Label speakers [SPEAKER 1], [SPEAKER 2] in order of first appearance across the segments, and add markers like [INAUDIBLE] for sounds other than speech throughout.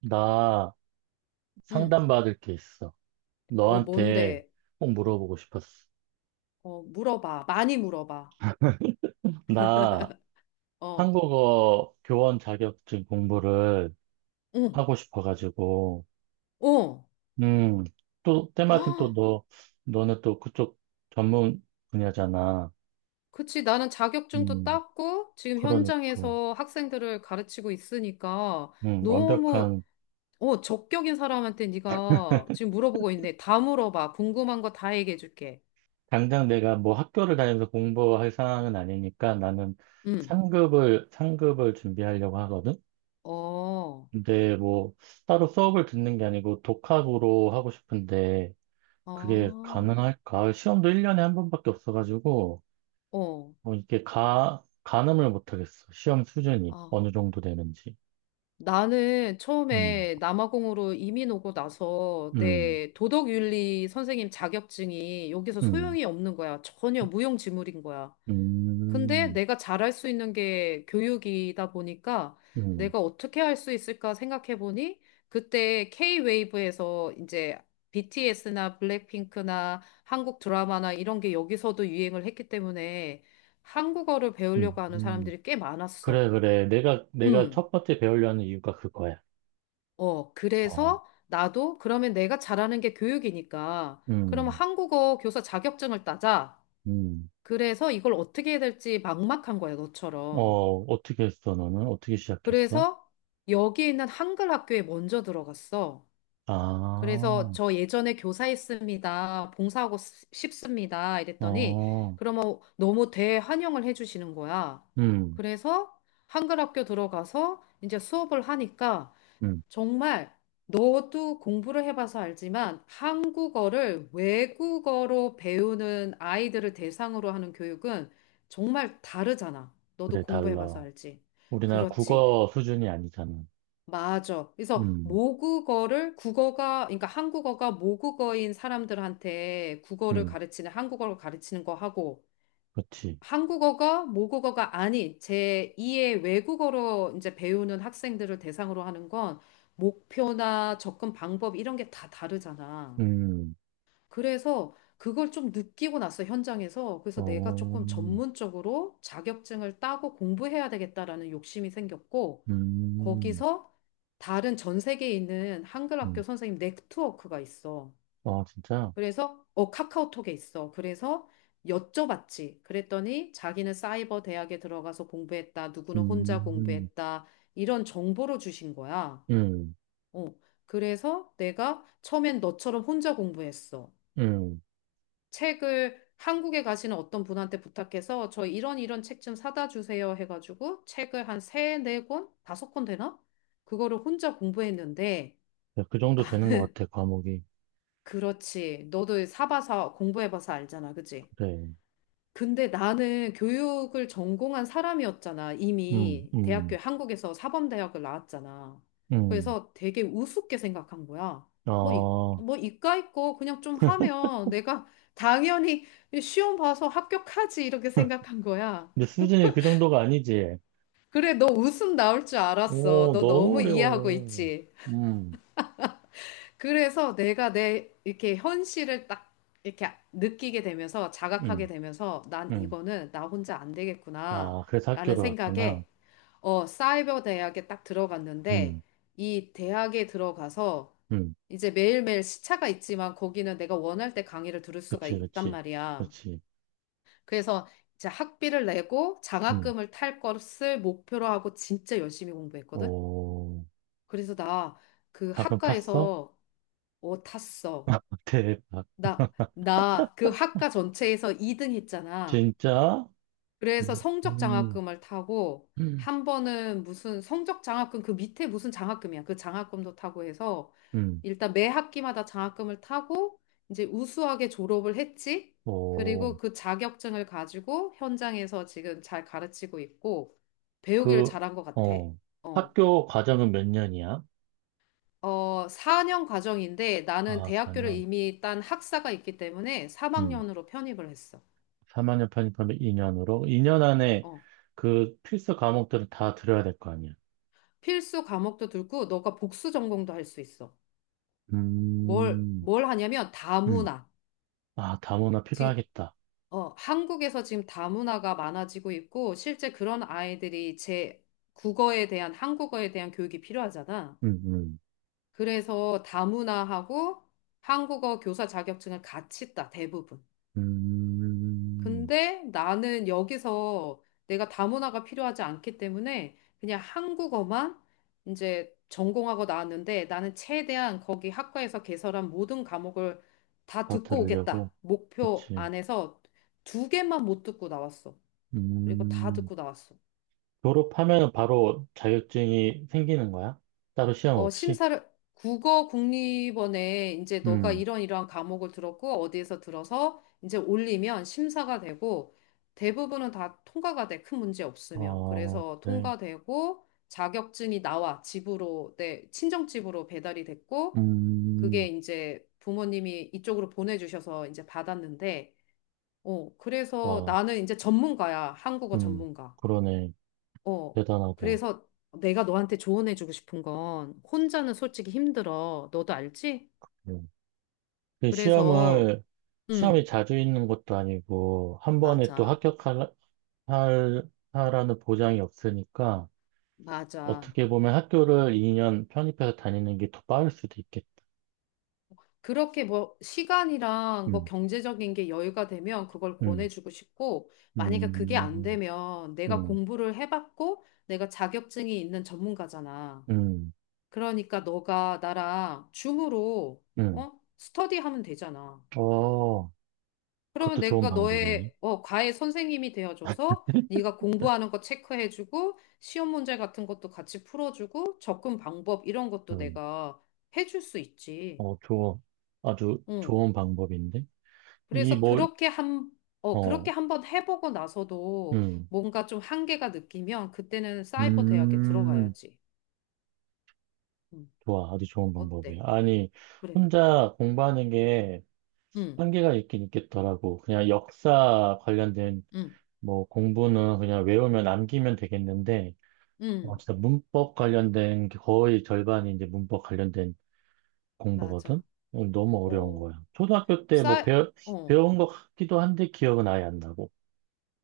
[SPEAKER 1] 나
[SPEAKER 2] 응.
[SPEAKER 1] 상담받을 게 있어.
[SPEAKER 2] 어,
[SPEAKER 1] 너한테
[SPEAKER 2] 뭔데?
[SPEAKER 1] 꼭 물어보고 싶었어.
[SPEAKER 2] 어, 물어봐. 많이 물어봐.
[SPEAKER 1] 나
[SPEAKER 2] 어,
[SPEAKER 1] 한국어 교원 자격증 공부를
[SPEAKER 2] 응,
[SPEAKER 1] 하고 싶어가지고,
[SPEAKER 2] 어.
[SPEAKER 1] 음, 또,
[SPEAKER 2] [GASPS]
[SPEAKER 1] 때마침 또
[SPEAKER 2] 아,
[SPEAKER 1] 너는 또 그쪽 전문 분야잖아.
[SPEAKER 2] 그치. 나는 자격증도
[SPEAKER 1] 음,
[SPEAKER 2] 땄고, 지금
[SPEAKER 1] 그러니까,
[SPEAKER 2] 현장에서 학생들을 가르치고 있으니까, 너무,
[SPEAKER 1] 완벽한,
[SPEAKER 2] 적격인 사람한테 네가 지금 물어보고 있는데, 다 물어봐. 궁금한 거 다 얘기해줄게.
[SPEAKER 1] 당장 내가 뭐 학교를 다니면서 공부할 상황은 아니니까 나는
[SPEAKER 2] 응.
[SPEAKER 1] 상급을 준비하려고 하거든?
[SPEAKER 2] 어,
[SPEAKER 1] 근데 뭐 따로 수업을 듣는 게 아니고 독학으로 하고 싶은데 그게
[SPEAKER 2] 아,
[SPEAKER 1] 가능할까? 시험도 1년에 한 번밖에 없어가지고
[SPEAKER 2] 어,
[SPEAKER 1] 어, 이게 가늠을 못하겠어. 시험 수준이
[SPEAKER 2] 아.
[SPEAKER 1] 어느 정도 되는지.
[SPEAKER 2] 나는
[SPEAKER 1] 음,
[SPEAKER 2] 처음에 남아공으로 이민 오고 나서
[SPEAKER 1] 음,
[SPEAKER 2] 내 도덕윤리 선생님 자격증이 여기서
[SPEAKER 1] 음,
[SPEAKER 2] 소용이 없는 거야. 전혀 무용지물인 거야. 근데
[SPEAKER 1] 음,
[SPEAKER 2] 내가 잘할 수 있는 게 교육이다 보니까,
[SPEAKER 1] 음,
[SPEAKER 2] 내가 어떻게 할 수 있을까 생각해 보니 그때 K-웨이브에서 이제 BTS나 블랙핑크나 한국 드라마나 이런 게 여기서도 유행을 했기 때문에 한국어를
[SPEAKER 1] 음,
[SPEAKER 2] 배우려고 하는
[SPEAKER 1] 음.
[SPEAKER 2] 사람들이 꽤 많았어.
[SPEAKER 1] 그래, 그래. 내가
[SPEAKER 2] 음.
[SPEAKER 1] 첫 번째 배우려는 이유가 그거야.
[SPEAKER 2] 어,
[SPEAKER 1] 어,
[SPEAKER 2] 그래서 나도 그러면 내가 잘하는 게 교육이니까 그러면
[SPEAKER 1] 음,
[SPEAKER 2] 한국어 교사 자격증을 따자.
[SPEAKER 1] 음.
[SPEAKER 2] 그래서 이걸 어떻게 해야 될지 막막한 거야, 너처럼.
[SPEAKER 1] 어, 어떻게 했어, 너는? 어떻게 시작했어?
[SPEAKER 2] 그래서 여기 있는 한글 학교에 먼저 들어갔어.
[SPEAKER 1] 아,
[SPEAKER 2] 그래서 저 예전에 교사했습니다. 봉사하고 싶습니다. 이랬더니
[SPEAKER 1] 어,
[SPEAKER 2] 그러면 너무 대환영을 해주시는 거야.
[SPEAKER 1] 음.
[SPEAKER 2] 그래서 한글 학교 들어가서 이제 수업을 하니까,
[SPEAKER 1] 음.
[SPEAKER 2] 정말, 너도 공부를 해봐서 알지만 한국어를 외국어로 배우는 아이들을 대상으로 하는 교육은 정말 다르잖아. 너도
[SPEAKER 1] 그래,
[SPEAKER 2] 공부해봐서
[SPEAKER 1] 달러.
[SPEAKER 2] 알지.
[SPEAKER 1] 우리나라
[SPEAKER 2] 그렇지.
[SPEAKER 1] 국어 수준이 아니잖아.
[SPEAKER 2] 맞아. 그래서
[SPEAKER 1] 음,
[SPEAKER 2] 모국어를 국어가, 그러니까 한국어가 모국어인 사람들한테 국어를
[SPEAKER 1] 음,
[SPEAKER 2] 가르치는, 한국어를 가르치는 거 하고,
[SPEAKER 1] 그렇지.
[SPEAKER 2] 한국어가 모국어가 아닌 제2의 외국어로 이제 배우는 학생들을 대상으로 하는 건 목표나 접근 방법 이런 게 다 다르잖아.
[SPEAKER 1] 음,
[SPEAKER 2] 그래서 그걸 좀 느끼고 나서, 현장에서, 그래서 내가
[SPEAKER 1] 어,
[SPEAKER 2] 조금 전문적으로 자격증을 따고 공부해야 되겠다라는 욕심이 생겼고,
[SPEAKER 1] 음,
[SPEAKER 2] 거기서 다른 전 세계에 있는 한글 학교
[SPEAKER 1] 음.
[SPEAKER 2] 선생님 네트워크가 있어.
[SPEAKER 1] 아, 진짜?
[SPEAKER 2] 그래서 카카오톡에 있어. 그래서 여쭤봤지. 그랬더니 자기는 사이버 대학에 들어가서 공부했다. 누구는 혼자
[SPEAKER 1] 음,
[SPEAKER 2] 공부했다. 이런 정보를 주신 거야.
[SPEAKER 1] 음,
[SPEAKER 2] 어. 그래서 내가 처음엔 너처럼 혼자 공부했어.
[SPEAKER 1] 음.
[SPEAKER 2] 책을 한국에 가시는 어떤 분한테 부탁해서 저 이런 이런 책 좀 사다 주세요 해가지고 책을 한 세, 네 권, 다섯 권 되나? 그거를 혼자 공부했는데,
[SPEAKER 1] 야, 그 정도 되는 것
[SPEAKER 2] 나는
[SPEAKER 1] 같아, 과목이.
[SPEAKER 2] [LAUGHS] 그렇지. 너도 사봐서 공부해봐서 알잖아. 그치?
[SPEAKER 1] 그래.
[SPEAKER 2] 근데 나는 교육을 전공한 사람이었잖아.
[SPEAKER 1] 음,
[SPEAKER 2] 이미 대학교
[SPEAKER 1] 음,
[SPEAKER 2] 한국에서 사범대학을 나왔잖아.
[SPEAKER 1] 음.
[SPEAKER 2] 그래서 되게 우습게 생각한 거야. 뭐, 이,
[SPEAKER 1] 아,
[SPEAKER 2] 뭐 이과 있고 그냥 좀 하면 내가 당연히 시험 봐서 합격하지 이렇게
[SPEAKER 1] [LAUGHS]
[SPEAKER 2] 생각한 거야.
[SPEAKER 1] 근데 수준이 그 정도가 아니지.
[SPEAKER 2] 그래, 너 웃음 나올 줄 알았어.
[SPEAKER 1] 오,
[SPEAKER 2] 너
[SPEAKER 1] 너무
[SPEAKER 2] 너무 이해하고
[SPEAKER 1] 어려워.
[SPEAKER 2] 있지?
[SPEAKER 1] 음,
[SPEAKER 2] 그래서 내가 내 이렇게 현실을 딱 이렇게 느끼게 되면서 자각하게
[SPEAKER 1] 음,
[SPEAKER 2] 되면서 난
[SPEAKER 1] 음.
[SPEAKER 2] 이거는 나 혼자 안 되겠구나
[SPEAKER 1] 아, 그래서
[SPEAKER 2] 라는
[SPEAKER 1] 학교를 갔구나.
[SPEAKER 2] 생각에 어, 사이버 대학에 딱 들어갔는데,
[SPEAKER 1] 음,
[SPEAKER 2] 이 대학에 들어가서
[SPEAKER 1] 음.
[SPEAKER 2] 이제 매일매일 시차가 있지만 거기는 내가 원할 때 강의를 들을 수가
[SPEAKER 1] 그치,
[SPEAKER 2] 있단
[SPEAKER 1] 그치,
[SPEAKER 2] 말이야.
[SPEAKER 1] 그치.
[SPEAKER 2] 그래서 이제 학비를 내고
[SPEAKER 1] 음.
[SPEAKER 2] 장학금을 탈 것을 목표로 하고 진짜 열심히 공부했거든.
[SPEAKER 1] 오,
[SPEAKER 2] 그래서 나 그
[SPEAKER 1] 닭을 팠어?
[SPEAKER 2] 학과에서, 어, 탔어.
[SPEAKER 1] [LAUGHS] 대박.
[SPEAKER 2] 나, 나 그 학과 전체에서 2등 했잖아.
[SPEAKER 1] 진짜?
[SPEAKER 2] 그래서 성적
[SPEAKER 1] 음,
[SPEAKER 2] 장학금을 타고
[SPEAKER 1] 음,
[SPEAKER 2] 한 번은 무슨 성적 장학금 그 밑에 무슨 장학금이야. 그 장학금도 타고 해서
[SPEAKER 1] 음.
[SPEAKER 2] 일단 매 학기마다 장학금을 타고 이제 우수하게 졸업을 했지.
[SPEAKER 1] 오,
[SPEAKER 2] 그리고 그 자격증을 가지고 현장에서 지금 잘 가르치고 있고 배우기를
[SPEAKER 1] 그,
[SPEAKER 2] 잘한 것 같아.
[SPEAKER 1] 어,
[SPEAKER 2] 어.
[SPEAKER 1] 학교 과정은 몇 년이야?
[SPEAKER 2] 어, 4년 과정인데 나는
[SPEAKER 1] 아,
[SPEAKER 2] 대학교를
[SPEAKER 1] 4년.
[SPEAKER 2] 이미 딴 학사가 있기 때문에
[SPEAKER 1] 음,
[SPEAKER 2] 3학년으로 편입을 했어.
[SPEAKER 1] 4학년 편입하면 2년으로? 2년 안에
[SPEAKER 2] 어.
[SPEAKER 1] 그 필수 과목들을 다 들어야 될 거 아니야?
[SPEAKER 2] 필수 과목도 들고 너가 복수 전공도 할 수 있어. 뭘,
[SPEAKER 1] 음,
[SPEAKER 2] 뭘 하냐면
[SPEAKER 1] 음.
[SPEAKER 2] 다문화.
[SPEAKER 1] 아, 다문화
[SPEAKER 2] 지금,
[SPEAKER 1] 필요하겠다.
[SPEAKER 2] 어, 한국에서 지금 다문화가 많아지고 있고 실제 그런 아이들이 제 국어에 대한 한국어에 대한 교육이 필요하잖아.
[SPEAKER 1] 음, 음,
[SPEAKER 2] 그래서 다문화하고 한국어 교사 자격증을 같이 따 대부분.
[SPEAKER 1] 음.
[SPEAKER 2] 근데 나는 여기서 내가 다문화가 필요하지 않기 때문에 그냥 한국어만 이제 전공하고 나왔는데, 나는 최대한 거기 학과에서 개설한 모든 과목을 다
[SPEAKER 1] 다
[SPEAKER 2] 듣고
[SPEAKER 1] 들으려고?
[SPEAKER 2] 오겠다. 목표
[SPEAKER 1] 그치.
[SPEAKER 2] 안에서 두 개만 못 듣고 나왔어. 그리고 다
[SPEAKER 1] 음.
[SPEAKER 2] 듣고 나왔어.
[SPEAKER 1] 졸업하면 바로 자격증이 생기는 거야? 따로 시험
[SPEAKER 2] 어,
[SPEAKER 1] 없이?
[SPEAKER 2] 심사를, 국어 국립원에 이제 너가
[SPEAKER 1] 음,
[SPEAKER 2] 이런 이러한 과목을 들었고, 어디에서 들어서 이제 올리면 심사가 되고, 대부분은 다 통과가 돼, 큰 문제 없으면.
[SPEAKER 1] 어,
[SPEAKER 2] 그래서
[SPEAKER 1] 그래.
[SPEAKER 2] 통과되고, 자격증이 나와, 집으로, 내 친정집으로 배달이 됐고,
[SPEAKER 1] 음,
[SPEAKER 2] 그게 이제 부모님이 이쪽으로 보내주셔서 이제 받았는데, 어, 그래서
[SPEAKER 1] 와,
[SPEAKER 2] 나는 이제 전문가야, 한국어
[SPEAKER 1] 음,
[SPEAKER 2] 전문가.
[SPEAKER 1] 그러네.
[SPEAKER 2] 어,
[SPEAKER 1] 대단하다.
[SPEAKER 2] 그래서 내가 너한테 조언해주고 싶은 건 혼자는 솔직히 힘들어. 너도 알지?
[SPEAKER 1] 음. 그
[SPEAKER 2] 그래서,
[SPEAKER 1] 시험을, 시험이
[SPEAKER 2] 음,
[SPEAKER 1] 자주 있는 것도 아니고, 한 번에 또
[SPEAKER 2] 맞아,
[SPEAKER 1] 합격할, 하라는 보장이 없으니까,
[SPEAKER 2] 맞아.
[SPEAKER 1] 어떻게 보면 학교를 2년 편입해서 다니는 게 더 빠를 수도 있겠다.
[SPEAKER 2] 그렇게 뭐 시간이랑 뭐
[SPEAKER 1] 음,
[SPEAKER 2] 경제적인 게 여유가 되면 그걸
[SPEAKER 1] 음,
[SPEAKER 2] 권해주고 싶고, 만약에 그게 안
[SPEAKER 1] 음,
[SPEAKER 2] 되면, 내가
[SPEAKER 1] 음,
[SPEAKER 2] 공부를 해봤고, 내가 자격증이 있는 전문가잖아.
[SPEAKER 1] 음,
[SPEAKER 2] 그러니까 너가 나랑 줌으로,
[SPEAKER 1] 음.
[SPEAKER 2] 어, 스터디하면 되잖아.
[SPEAKER 1] 어,
[SPEAKER 2] 그러면
[SPEAKER 1] 그것도 좋은
[SPEAKER 2] 내가
[SPEAKER 1] 방법이네.
[SPEAKER 2] 너의, 어, 과외 선생님이 되어줘서 네가 공부하는 거 체크해주고 시험 문제 같은 것도 같이 풀어주고 접근 방법 이런 것도
[SPEAKER 1] 음.
[SPEAKER 2] 내가 해줄 수 있지.
[SPEAKER 1] 어, 좋아. 아주
[SPEAKER 2] 응.
[SPEAKER 1] 좋은 방법인데? 이
[SPEAKER 2] 그래서
[SPEAKER 1] 뭐,
[SPEAKER 2] 그렇게 한, 어,
[SPEAKER 1] 어,
[SPEAKER 2] 그렇게 한번 해보고 나서도
[SPEAKER 1] 음,
[SPEAKER 2] 뭔가 좀 한계가 느끼면 그때는 사이버 대학에
[SPEAKER 1] 음,
[SPEAKER 2] 들어가야지. 응.
[SPEAKER 1] 좋아. 아주 좋은 방법이야.
[SPEAKER 2] 어때?
[SPEAKER 1] 아니,
[SPEAKER 2] 그래.
[SPEAKER 1] 혼자 공부하는 게
[SPEAKER 2] 응,
[SPEAKER 1] 한계가 있긴 있겠더라고. 그냥 역사 관련된
[SPEAKER 2] 응,
[SPEAKER 1] 뭐 공부는 그냥 외우면 남기면 되겠는데, 어,
[SPEAKER 2] 응.
[SPEAKER 1] 진짜 문법 관련된 게 거의 절반이 이제 문법 관련된 공부거든?
[SPEAKER 2] 맞아.
[SPEAKER 1] 어, 너무 어려운
[SPEAKER 2] 어,
[SPEAKER 1] 거야. 초등학교 때 뭐
[SPEAKER 2] 사이, 어.
[SPEAKER 1] 배운 것 같기도 한데 기억은 아예 안 나고.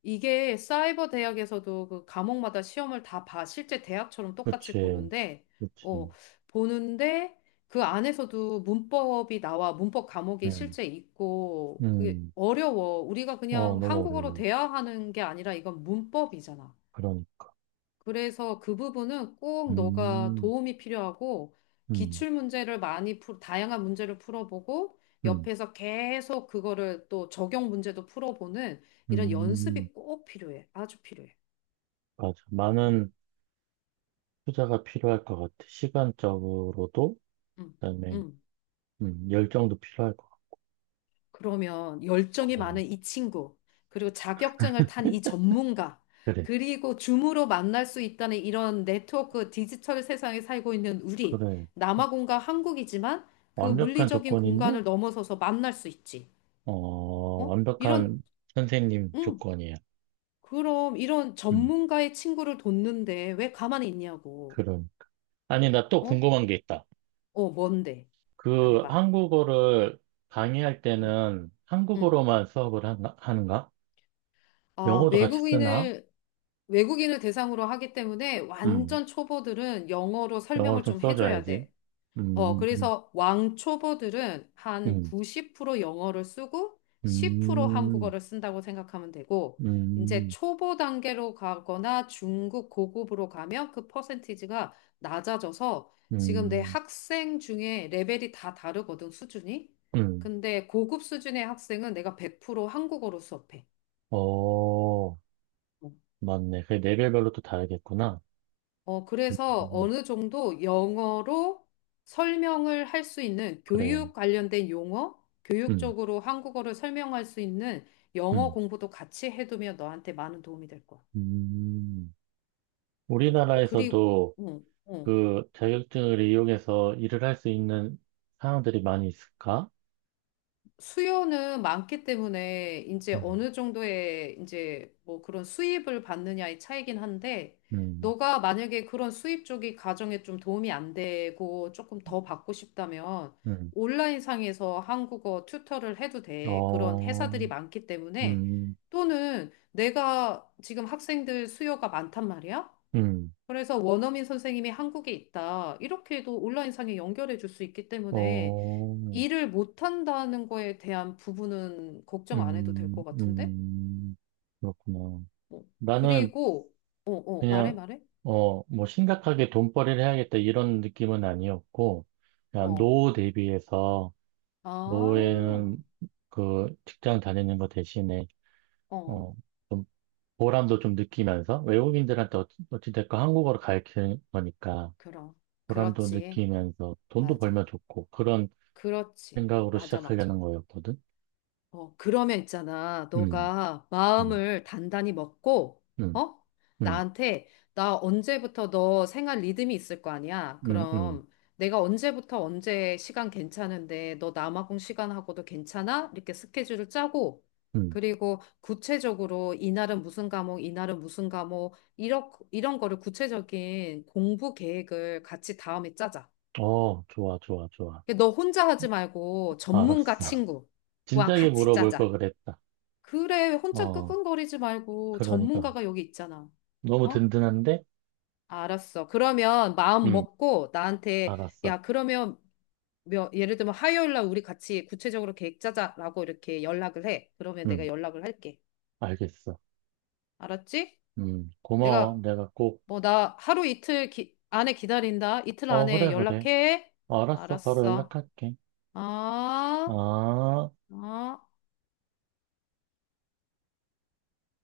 [SPEAKER 2] 이게 사이버 대학에서도 그 과목마다 시험을 다 봐. 실제 대학처럼 똑같이
[SPEAKER 1] 그치,
[SPEAKER 2] 보는데, 어,
[SPEAKER 1] 그치.
[SPEAKER 2] 보는데 그 안에서도 문법이 나와. 문법 과목이
[SPEAKER 1] 음.
[SPEAKER 2] 실제 있고, 그게
[SPEAKER 1] 음,
[SPEAKER 2] 어려워. 우리가
[SPEAKER 1] 어,
[SPEAKER 2] 그냥
[SPEAKER 1] 너무
[SPEAKER 2] 한국어로
[SPEAKER 1] 어려워.
[SPEAKER 2] 대화하는 게 아니라 이건 문법이잖아.
[SPEAKER 1] 그러니까.
[SPEAKER 2] 그래서 그 부분은 꼭 너가
[SPEAKER 1] 음,
[SPEAKER 2] 도움이 필요하고
[SPEAKER 1] 음,
[SPEAKER 2] 기출 문제를 많이 풀, 다양한 문제를 풀어보고
[SPEAKER 1] 음,
[SPEAKER 2] 옆에서 계속 그거를 또 적용 문제도 풀어보는 이런
[SPEAKER 1] 음,
[SPEAKER 2] 연습이 꼭 필요해. 아주 필요해.
[SPEAKER 1] 맞아.
[SPEAKER 2] 음,
[SPEAKER 1] 많은 투자가 필요할 것 같아. 시간적으로도,
[SPEAKER 2] 음,
[SPEAKER 1] 그다음에,
[SPEAKER 2] 음.
[SPEAKER 1] 열정도 필요할 것
[SPEAKER 2] 그러면
[SPEAKER 1] 같고,
[SPEAKER 2] 열정이
[SPEAKER 1] 그래.
[SPEAKER 2] 많은 이 친구, 그리고 자격증을 탄 이 전문가,
[SPEAKER 1] 그래,
[SPEAKER 2] 그리고 줌으로 만날 수 있다는 이런 네트워크, 디지털 세상에 살고 있는 우리,
[SPEAKER 1] 그래.
[SPEAKER 2] 남아공과 한국이지만 그
[SPEAKER 1] 완벽한
[SPEAKER 2] 물리적인
[SPEAKER 1] 조건인데,
[SPEAKER 2] 공간을 넘어서서 만날 수 있지.
[SPEAKER 1] 어,
[SPEAKER 2] 어? 이런,
[SPEAKER 1] 완벽한 선생님
[SPEAKER 2] 응,
[SPEAKER 1] 조건이야.
[SPEAKER 2] 그럼 이런
[SPEAKER 1] 음,
[SPEAKER 2] 전문가의 친구를 돕는데 왜 가만히 있냐고.
[SPEAKER 1] 그럼. 아니, 나 또
[SPEAKER 2] 어?
[SPEAKER 1] 궁금한 게 있다.
[SPEAKER 2] 어, 뭔데?
[SPEAKER 1] 그
[SPEAKER 2] 말해봐.
[SPEAKER 1] 한국어를 강의할
[SPEAKER 2] 응,
[SPEAKER 1] 때는
[SPEAKER 2] 응.
[SPEAKER 1] 한국어로만 수업을 하 하는가?
[SPEAKER 2] 아,
[SPEAKER 1] 영어도 같이 쓰나?
[SPEAKER 2] 외국인을 대상으로 하기 때문에
[SPEAKER 1] 음.
[SPEAKER 2] 완전 초보들은 영어로
[SPEAKER 1] 영어를
[SPEAKER 2] 설명을
[SPEAKER 1] 좀
[SPEAKER 2] 좀 해줘야
[SPEAKER 1] 써줘야지.
[SPEAKER 2] 돼. 어,
[SPEAKER 1] 음,
[SPEAKER 2] 그래서 왕초보들은 한
[SPEAKER 1] 음,
[SPEAKER 2] 90% 영어를 쓰고 10%
[SPEAKER 1] 음,
[SPEAKER 2] 한국어를 쓴다고 생각하면 되고,
[SPEAKER 1] 음,
[SPEAKER 2] 이제
[SPEAKER 1] 음,
[SPEAKER 2] 초보 단계로 가거나 중급 고급으로 가면 그 퍼센티지가 낮아져서 지금 내
[SPEAKER 1] 음.
[SPEAKER 2] 학생 중에 레벨이 다 다르거든, 수준이.
[SPEAKER 1] 음.
[SPEAKER 2] 근데 고급 수준의 학생은 내가 100% 한국어로 수업해.
[SPEAKER 1] 어, 맞네. 그 레벨별로 또 다르겠구나.
[SPEAKER 2] 어,
[SPEAKER 1] 음,
[SPEAKER 2] 그래서
[SPEAKER 1] 음,
[SPEAKER 2] 어느 정도 영어로 설명을 할 수 있는
[SPEAKER 1] 그래.
[SPEAKER 2] 교육 관련된 용어,
[SPEAKER 1] 음,
[SPEAKER 2] 교육적으로 한국어를 설명할 수 있는 영어
[SPEAKER 1] 음,
[SPEAKER 2] 공부도 같이 해두면 너한테 많은 도움이 될 거야.
[SPEAKER 1] 음.
[SPEAKER 2] 어, 그리고,
[SPEAKER 1] 우리나라에서도
[SPEAKER 2] 응, 응.
[SPEAKER 1] 그 자격증을 이용해서 일을 할 수 있는 사항들이 많이 있을까?
[SPEAKER 2] 수요는 많기 때문에 이제
[SPEAKER 1] 음,
[SPEAKER 2] 어느 정도의 이제 뭐 그런 수입을 받느냐의 차이긴 한데
[SPEAKER 1] 음,
[SPEAKER 2] 너가 만약에 그런 수입 쪽이 가정에 좀 도움이 안 되고 조금 더 받고 싶다면
[SPEAKER 1] 음.
[SPEAKER 2] 온라인 상에서 한국어 튜터를 해도 돼. 그런
[SPEAKER 1] 어,
[SPEAKER 2] 회사들이 많기 때문에,
[SPEAKER 1] 음,
[SPEAKER 2] 또는, 내가 지금 학생들 수요가 많단 말이야.
[SPEAKER 1] 음,
[SPEAKER 2] 그래서 원어민 선생님이 한국에 있다. 이렇게도 온라인 상에 연결해 줄 수 있기 때문에
[SPEAKER 1] 어,
[SPEAKER 2] 일을 못한다는 거에 대한 부분은 걱정 안 해도 될
[SPEAKER 1] 음,
[SPEAKER 2] 것 같은데?
[SPEAKER 1] 음. 그렇구나.
[SPEAKER 2] 어.
[SPEAKER 1] 나는
[SPEAKER 2] 그리고,
[SPEAKER 1] 그냥,
[SPEAKER 2] 말해?
[SPEAKER 1] 어, 뭐, 심각하게 돈벌이를 해야겠다 이런 느낌은 아니었고, 그냥
[SPEAKER 2] 어,
[SPEAKER 1] 노후 대비해서,
[SPEAKER 2] 아,
[SPEAKER 1] 노후에는 그 직장 다니는 거 대신에,
[SPEAKER 2] 어,
[SPEAKER 1] 어, 좀 보람도 좀 느끼면서, 외국인들한테 어찌됐건 한국어를 가르치는 거니까,
[SPEAKER 2] 그럼.
[SPEAKER 1] 보람도
[SPEAKER 2] 그렇지.
[SPEAKER 1] 느끼면서, 돈도
[SPEAKER 2] 맞아.
[SPEAKER 1] 벌면 좋고, 그런
[SPEAKER 2] 그렇지.
[SPEAKER 1] 생각으로
[SPEAKER 2] 맞아, 맞아.
[SPEAKER 1] 시작하려는 거였거든.
[SPEAKER 2] 어, 그러면 있잖아.
[SPEAKER 1] 음,
[SPEAKER 2] 너가
[SPEAKER 1] 음,
[SPEAKER 2] 마음을 단단히 먹고,
[SPEAKER 1] 음,
[SPEAKER 2] 어?
[SPEAKER 1] 음,
[SPEAKER 2] 나한테, 나 언제부터 너 생활 리듬이 있을 거 아니야?
[SPEAKER 1] 음, 음,
[SPEAKER 2] 그럼 내가 언제부터 언제 시간 괜찮은데, 너 남아공 시간하고도 괜찮아? 이렇게 스케줄을 짜고,
[SPEAKER 1] 음.
[SPEAKER 2] 그리고 구체적으로 이날은 무슨 과목, 이날은 무슨 과목, 이런, 이런 거를 구체적인 공부 계획을 같이 다음에 짜자.
[SPEAKER 1] 어, 좋아, 좋아, 좋아.
[SPEAKER 2] 너 혼자 하지 말고 전문가
[SPEAKER 1] 알았어. [LAUGHS]
[SPEAKER 2] 친구와
[SPEAKER 1] 진작에
[SPEAKER 2] 같이
[SPEAKER 1] 물어볼 걸
[SPEAKER 2] 짜자.
[SPEAKER 1] 그랬다.
[SPEAKER 2] 그래, 혼자
[SPEAKER 1] 어,
[SPEAKER 2] 끙끙거리지 말고
[SPEAKER 1] 그러니까.
[SPEAKER 2] 전문가가 여기 있잖아.
[SPEAKER 1] 너무
[SPEAKER 2] 어?
[SPEAKER 1] 든든한데?
[SPEAKER 2] 알았어. 그러면 마음
[SPEAKER 1] 응,
[SPEAKER 2] 먹고 나한테,
[SPEAKER 1] 알았어.
[SPEAKER 2] 야, 그러면 몇, 예를 들면 화요일 날 우리 같이 구체적으로 계획 짜자라고 이렇게 연락을 해. 그러면 내가
[SPEAKER 1] 응,
[SPEAKER 2] 연락을 할게.
[SPEAKER 1] 알겠어.
[SPEAKER 2] 알았지?
[SPEAKER 1] 응, 고마워.
[SPEAKER 2] 내가
[SPEAKER 1] 내가 꼭,
[SPEAKER 2] 뭐 나 하루 이틀 안에 기다린다. 이틀
[SPEAKER 1] 어,
[SPEAKER 2] 안에
[SPEAKER 1] 그래, 그래.
[SPEAKER 2] 연락해.
[SPEAKER 1] 알았어. 바로
[SPEAKER 2] 알았어.
[SPEAKER 1] 연락할게.
[SPEAKER 2] 아,
[SPEAKER 1] 아.
[SPEAKER 2] 아.